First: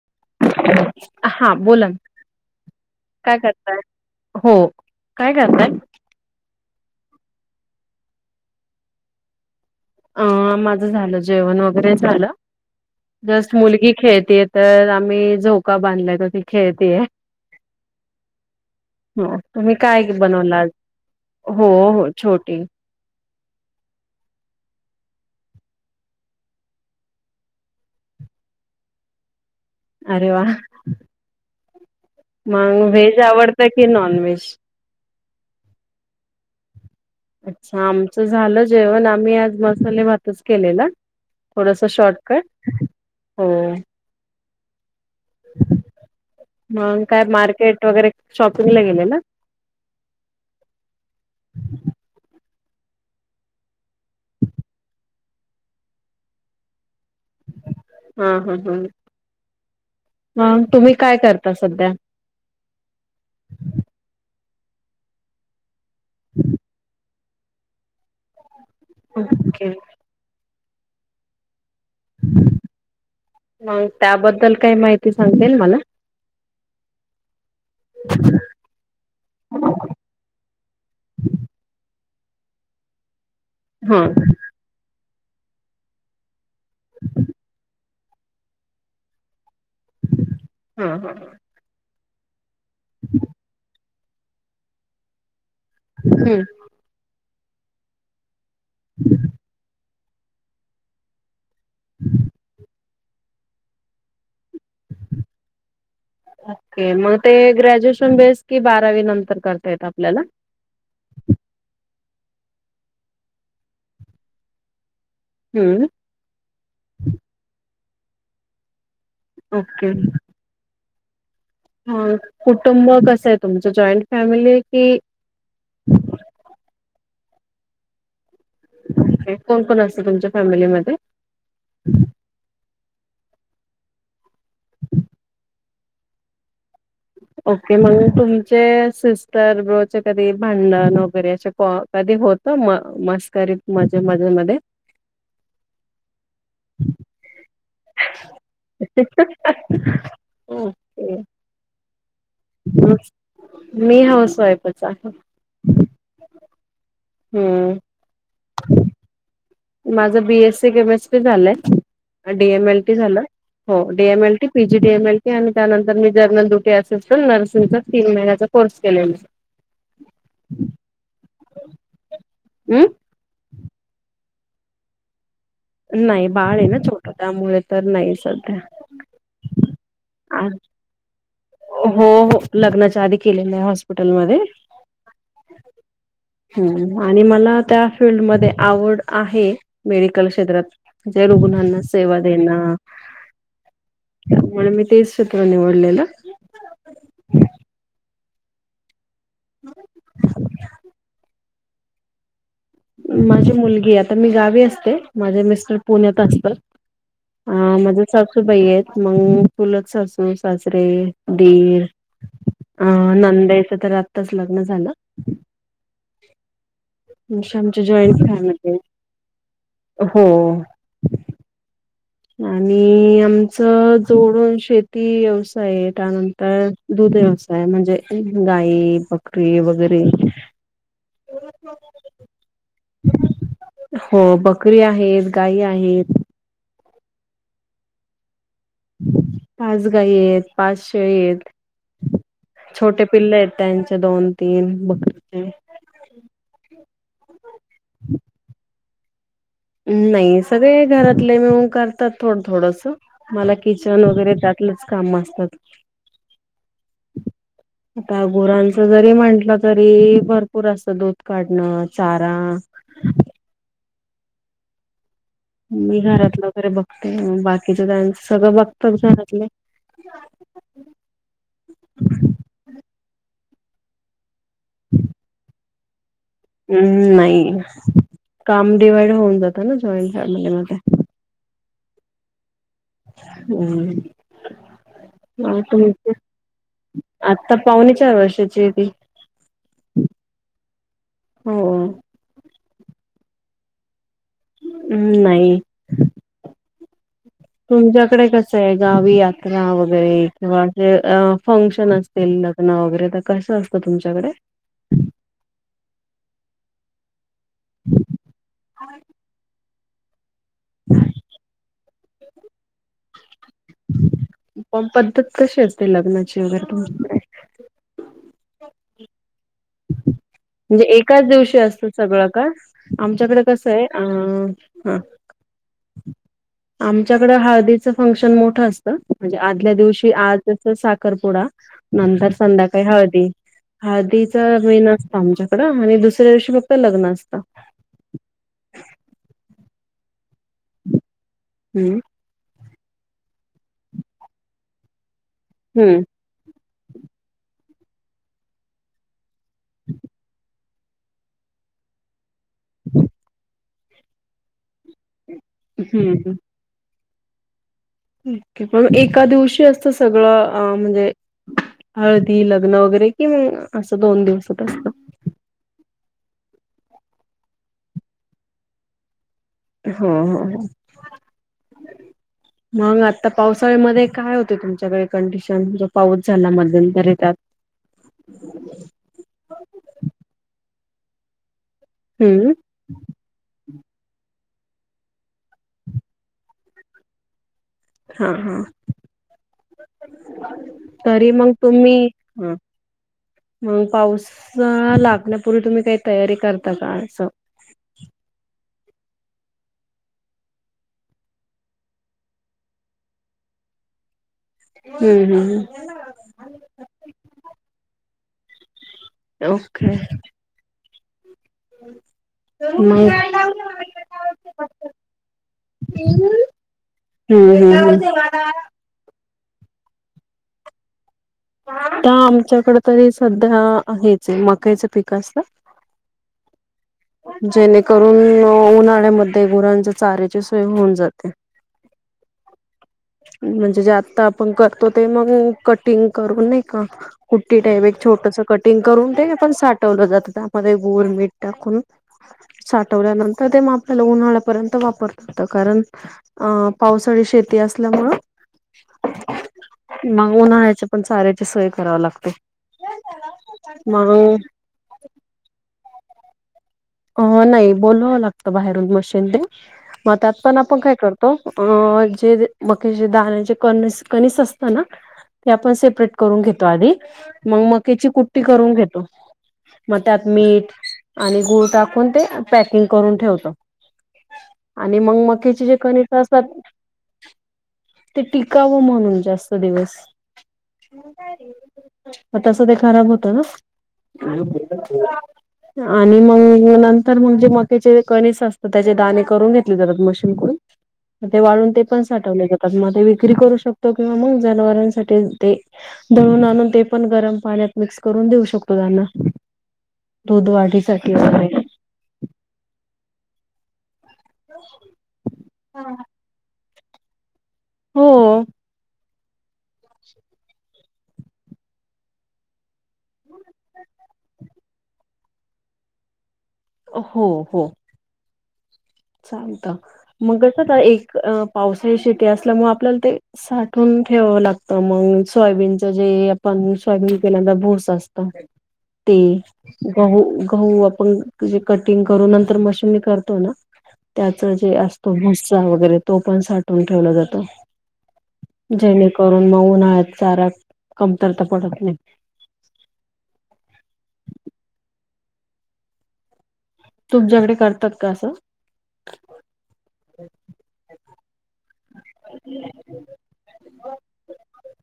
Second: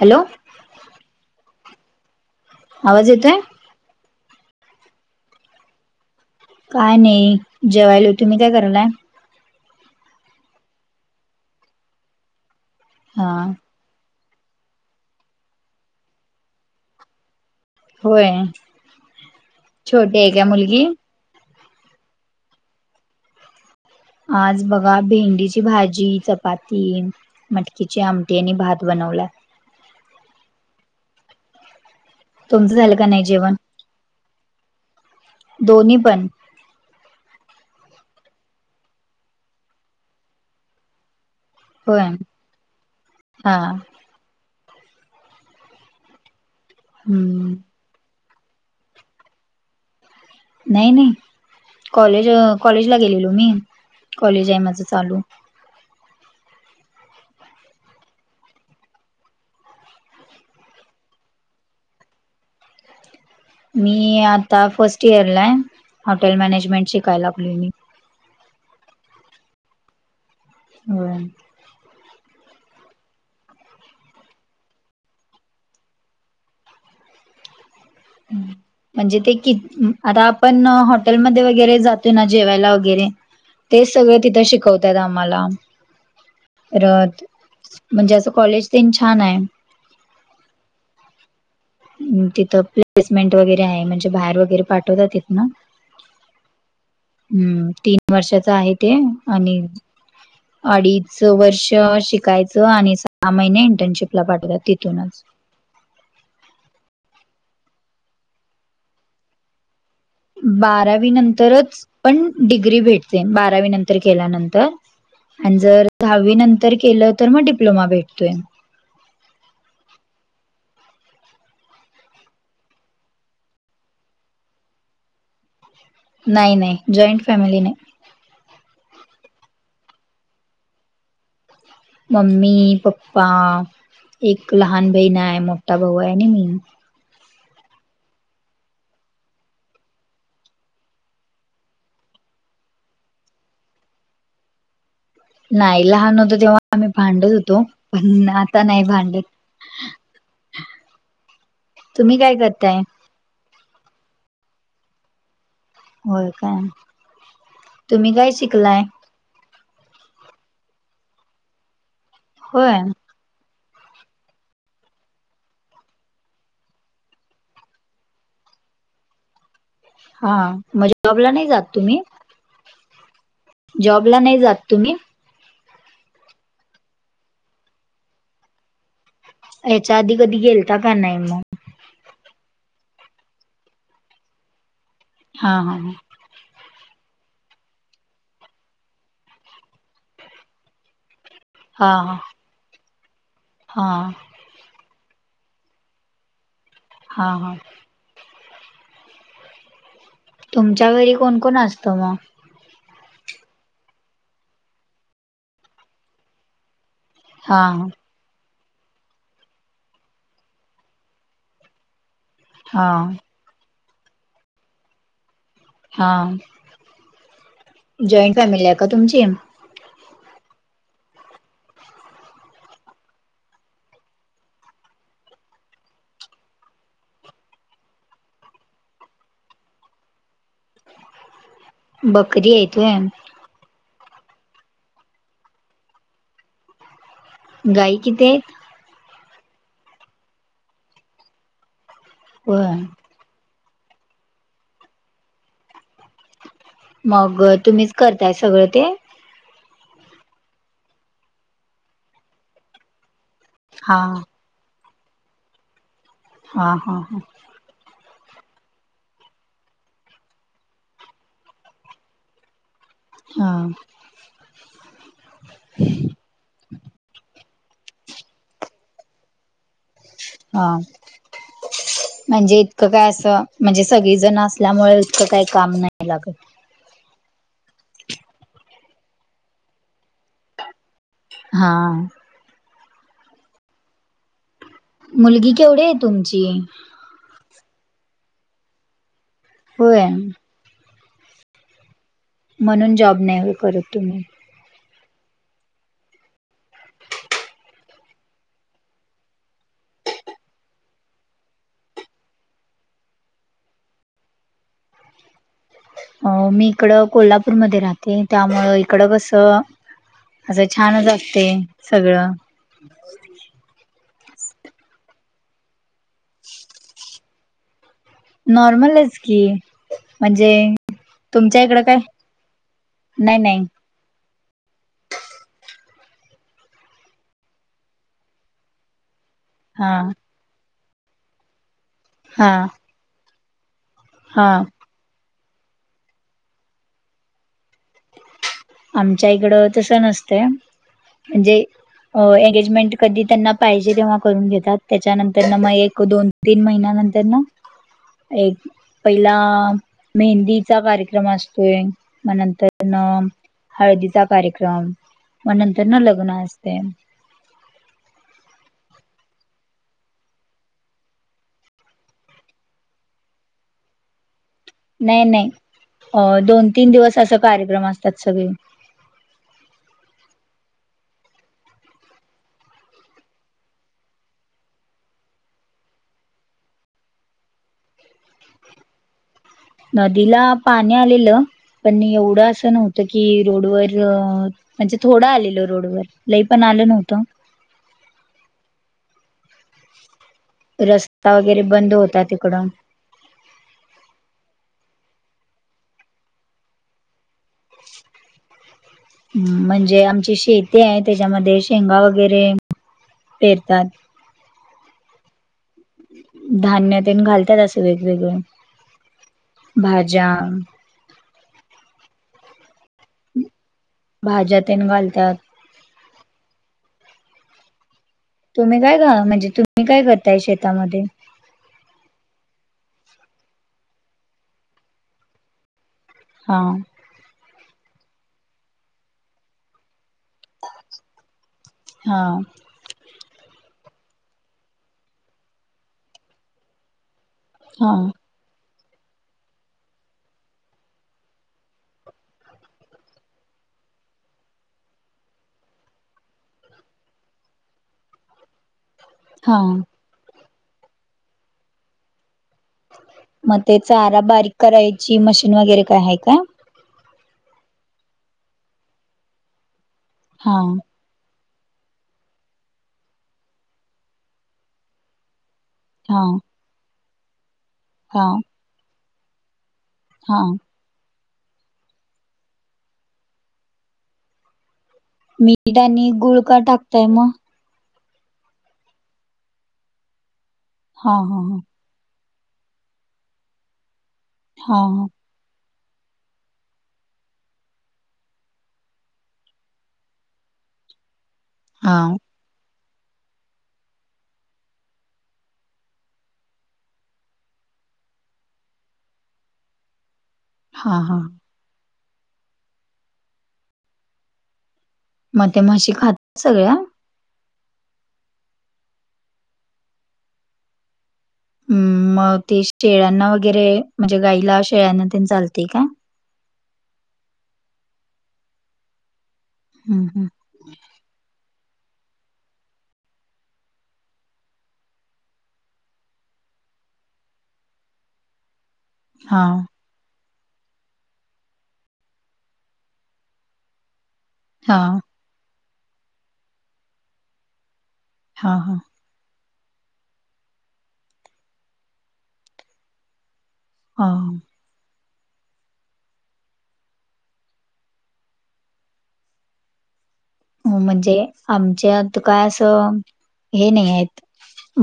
Hello. [unintelligible] हा बोला ना, आवाज काय येतोय करताय? हो, काय करताय? काय नाही जेवायालोय, तुम्ही काय करायलाय? अ माझं झालं, जेवण वगैरे झालं हा जस्ट मुलगी खेळतीय तर आम्ही झोका बांधलाय त ती खेळतीय. होय हो तुम्ही काय छोटी आहे बनवला आज? मुलगी हो हो छोटी. आज बघा भेंडीची भाजी, चपाती. मटकीच्या आमटी आणि भात बनवला. अरे वा. तुमचं मग झालं का व्हेज नाही जेवण आवडतं की नॉन व्हेज? दोन्ही पण अच्छा आमचं झालं जेवण आम्ही आज मसाले भातच केलेला. थोडसा होय शॉर्टकट हो. हा मग काय हम्म मार्केट वगैरे शॉपिंग ला गेलेलं. नाही नाही कॉलेज कॉलेजला गेलेलो मी कॉलेज आहे माझं चालू. हा हा हा मग तुम्ही काय करता सध्या? मी आता फस्ट इयरला आहे, हॉटेल मॅनेजमेंट शिकायला आप ओके. हम. मग त्याबद्दल काय माहिती सांगते मला? ह. म्हणजे ते कि आता आपण हॉटेलमध्ये वगैरे जातोय ना जेवायला वगैरे. तेच हा सगळं तिथं शिकवत ताता आम्हाला परत म्हणजे असं कॉलेज तेन छान आहे. हा हा. तिथं प्लेसमेंट वगैरे आहे म्हणजे बाहेर वगैरे पाठवतात तिथन. हम्म. हम्म तीन वर्षाच आहे ते आणि अडीच वर्ष शिकायचं आणि स हा महिने इंटर्नशिपला पाठवत्यात तिथूनच. ओके मग ते ग्रॅज्युएशन बेस कि बारावी नंतर करता येत आपल्याला. बारावी नंतरच पण डिग्री भेटते बारावी नंतर केल्यानंतर आणि हम्म. जर दहावी नंतर केलं तर मग डिप्लोमा भेटतोय. ओके. हा कुटुंब कसं आहे तुमचं जॉईंट फॅमिली आहे की? नाही नाही जॉईंट फॅमिली नाही. कोण कोण असत तुमच्या फॅमिलीमध्ये? मम्मी, पप्पा एक लहान बहीण आहे, मोठा भाऊ आहे आणि मी. ओके मग तुमचे सिस्टर ब्रो चे कधी भांडण वगैरे असे कधी होत नाही. त म मस्करीत मजे मजे मध्ये. नाही लहान होतो तेव्हा आम्ही भांडत होतो पण आता नाही भांडत. ओके. तुम्ही काय कर मी हाऊस वाईफच आहे. होय काय? हम्म. तुम्ही काय शिकलाय? माझं बी एस सी केमेस्ट्री झालंय, डी एम होय एल टी झालं. हो D M L T, P G D M L T आणि त्यानंतर मी जर्नल ड्युटी असिस्टंट नर्सिंगच तीन महिन्याचा कोर्स केलोय मी. हा म्हणजे जॉबला नाही जात तुम्ही? हम्म. जॉबला नाही जात तुम्ही? नाही बाळ आहे ना छोट त्यामुळे तर नाही सध्या. याच्या आधी कधी गेलता का नाही मग? हो हो लग्नाच्या आधी केलेल्या आहे हॉस्पिटलमध्ये. हा हा. हम्म आणि मला त्या फील्डमध्ये आवड आहे मेडिकल क्षेत्रात. जे रुग्णांना हा सेवा हा देणं. हा. त्यामुळे मी तेच क्षेत्र निवडलेलं. हा हा. तुमच्या घरी कोण कोण असतं मग? माझी मुलगी आता मी गावी असते माझे मिस्टर पुण्यात असतात. हा आ मदत. सासूबाई आहेत मग चुलत सासू सासरे दीर अ हा नंदईच तर आत्ताच लग्न झालं. हा, म्हणजे आमची जॉईंट जॉईन फॅमिली आहे का तुमची? हो. आणि आमचं जोडून शेती व्यवसाय त्यानंतर दूध व्यवसाय म्हणजे गाई, बकरी वगैरे [unintelligible] बकरी आहेत होय. हो बकरी आहेत गाई आहेत. गाई किती आहेत? पाच गाई आहेत, पाच शेळी आहेत होय छोटे पिल्ले आहेत त्यांचे दोन तीन बघ मग तुम्हीच करताय सगळं ते. नाही सगळे घरातले मिळून करतात थोडं थोडस मला हा किचन वगैरे त त्यातलंच काम असतात. हा हा हा. [inaudible] आता गुरांच जरी म्हटलं तरी भरपूर असत दूध काढणं चारा. [inaudible] हा. मी घरातलं वगैरे बघते बाकीच जणांचं सगळं बघतात घरातले. हा म्हणजे? इतकं काय असं म्हणजे सगळीजण असल्यामुळे इतकं काही काम नाही लागत. हम्म, नाही काम डिवाइड होऊन जातं ना जॉईन फॅमिलीमध्ये. हा. हम्. मुलगी केवढी आहे तुमची? आता पावणे चार वर्षाची हाय ती. होय. हो. म्हणून जॉब नाही वय करत तुम्ही? हम् नाही. तुमच्याकडे कस यायचं गावी यात्रा वगैरे किंवा असे फंक्शन अस तील लग्न वगैरे तर कसं असतं तुमच्याकडे? अ मी इकडं कोल्हापूरमध्ये राहते त्यामुळ इकडं कसं असं छानच असतंय सगळं. पण पद्धत कशी असते लग्नाची वगैरे तुमच्या नॉर्मलच की. म्हणजे एकाच दिवशी तुमच्या इकडं असतं काय सगळं का? नाही आमच्याकडे नाही कसं आहे अ हा आमच्याकड हळदीचं फंक्शन मोठं असतं. म्हणजे आदल्या हा दिवशी आज अस साखरपुडा नंतर हा संध्याकाळी हळदी. हळदीचा हा मेन असत आमच्याकडं आणि दुसऱ्या दिवशी फक्त लग्न असतं. आमच्या इकडं तस नसतंय म्हणजे हम्म! एंगेजमेंट कधी त्यांना पाहिजे तेव्हा करून घेतात त्याच्यानंतर मग हम्म एक दोन तीन महिन्यानंतर न एक पहिला मेहंदी चा कार्यक्रम असतोय म नंतर न हळदीचा कार्यक्रम म नंतर न हम्म लग्न असतंय. ओके पण एका दिवशी असत सगळं म्हणजे हळदी लग्न वगैरे कि मग असं दोन दिवसात असत? नाही नाही अ दोन तीन दिवस असं कार्यक्रम असत्यात सगळे. हम्म हम्म हम्म! मग आता पावसाळ्यामध्ये काय होती तुमच्याकडे कंडिशन जो पाऊस झाला मध्यंतर त्यात? नदीला पाणी आलेलं पण एवढं हम्म असं नव्ह त कि रोडवर म्हणजे थोडं आलेल रोडवर लई पण आलं नव्हतं. हा हा, तरी रस्ता मग वगैरे बंद तुम्ही होता तिकडं मग पाऊस लागण्यापूर्वी तुम्ही काही तयारी करता का असं? [inaudible] म्हणजे आमची शेती आहे त्याच्यामध्ये शेंगा वगैरे पेरतात. हम्म हम्! धान्य ते घालतात असं वेगवेगळें ओके भाज्या मग भाज्या तेन घालत्यात. हम्म हम्म हम्म! तुम्ही काय का म्हणजे तुम्ही काय करताय शेतामध्ये? आता आमच्याकडे तरी सध्या हेच ये मक्याच पिक असत. हा! जेणेकरून उन्हाळ्यामध्ये गुरांच्या चाऱ्याची सोय होऊन जाते. [inaudible] हा! म्हणजे जे आत्ता आपण करतो ते मग कटिंग करू नाई का कुट्टी टाईप हा एक छोटस कटिंग करून ते पण साठवलं जातं त्यामध्ये गुळ मीठ टाकून साठवल्यानंतर ते आपल्याला उन्हाळ्यापर्यंत वापरता येत कारण अ पावसाळी शेती असल्यामुळ हा! मग उन्हाळ्याच्या पण चाऱ्याची सोय करावी लागते. मग ते चारा बारीक करायची मशीन वगैरे काय हाय काय? अ नाही बोलावाव लागत बाहेरून मशीन ते मग त्यात पण हा आपण काय कर तो जे मक्याचे दण्याचे कणीस कणीस असत ना ते आपण सेप परेट हा करून घेतो आधी मग मक्याची हा कुट्टी करून घेतो. मग त्यात हा मीठ आणि गुळ टाकून ते पॅकिंग करून ठेव आणि मग मक्याचे जे मीठ आणि कणिस गुळ का असतात- टाकताय मग ते टिकावं म्हणून जास्त दिवस- हा हा मग तस ते खराब होत ना, हा आणि मग... नंतर मग जे मक्याचे कणीस असतात त्याचे दाणे करून घेतले तर मशीनकडून- ते वाळून ते हा पण हा साठवले जातात- म ते विक्री करू शकतो किंवा मग जनावरांसाठी ते- दळून आणून ते पण गरम पाण्यात मिक्स करून देऊ शकतो त्यांना- दूध हा वाढीसाठी हा असते. ह... मग त्या म्हशी खातात सगळ्या? हो.... [unintelligible] हम् मग ते शेळ्यांना वगैरे म्हणजे गाईला, शेळ्यांना ते चालते का? हो हो... हं, हं. मग कस ते एक पावसाळी शेती असल्यामुळे आपल्याला ते- साठून ठेवावं लागत मग सोयाबीनच जे आपण सोयाबीन केल्या तर भूसा असतो- [unintelligible] ते हां, गहु, गहु आपण जे कटिंग करून नंतर मशीननी करतो ना- त्याच जे हां, असतो भुसा वगैरे तो पण साठवून ठेवला जातो हां, हां, जेणेकरून मग उन्हाळ्यात चऱा कमतरता पडत नाही हा तुमच्याकडे करतात का म्हणजे आमच्यात काय असं हे नाही हेत-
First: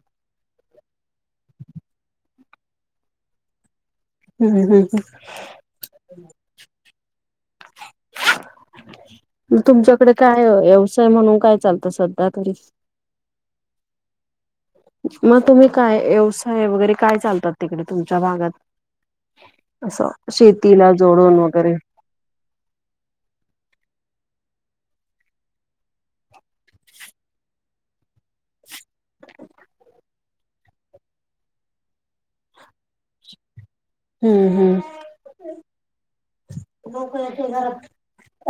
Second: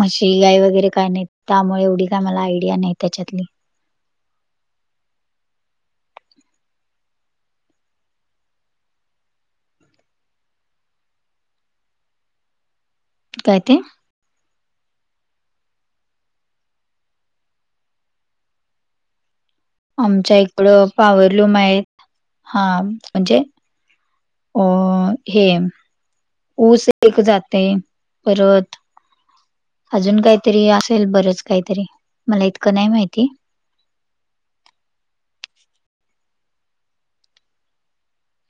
मशी, गाई वगैरे काय नाही त्यामुळे एवढी काय मला आयडिया नाही त्याच्यातली- हम् हम्... तुमच्याकडे काय व्यवसाय म्हणून काय चालतं सध्या काय ते? मग तुम्ही काय व्यवसाय वगैरे काय चालतात तिकडे तुमच्या भागात? असं आमच्या इकडं शेतीला जोडून पॉवरलूम वगैरे आहेत हा म्हणजे अ हे ऊस एक जाते परत अजून काहीतरी असेल बरंच काहीतरी मला इतकं नाही माहिती हम्म हम्म लोक य घरात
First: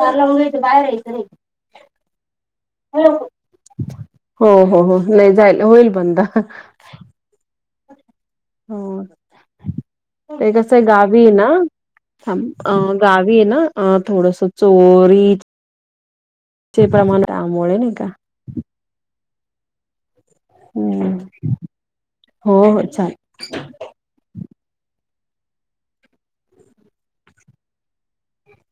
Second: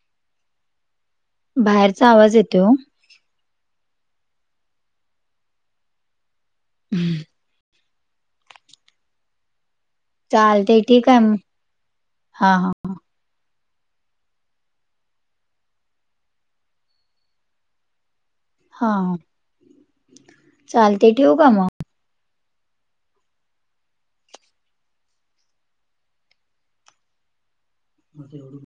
दार लाऊन घ्यायचंबाहेर यायचं नाय बाहेरचा आवाज येतो आ हो हो हो नाही जायल होईल बंद हम्म हो ते कस चालतंय ठीक आहे गावी मग. ऐना हां, हां. अ गावी ऐ ना अ थोडस चोरी ते प्रमाण आमुळे नाही का हा का हम्म मग? हो हो चालेल मज होून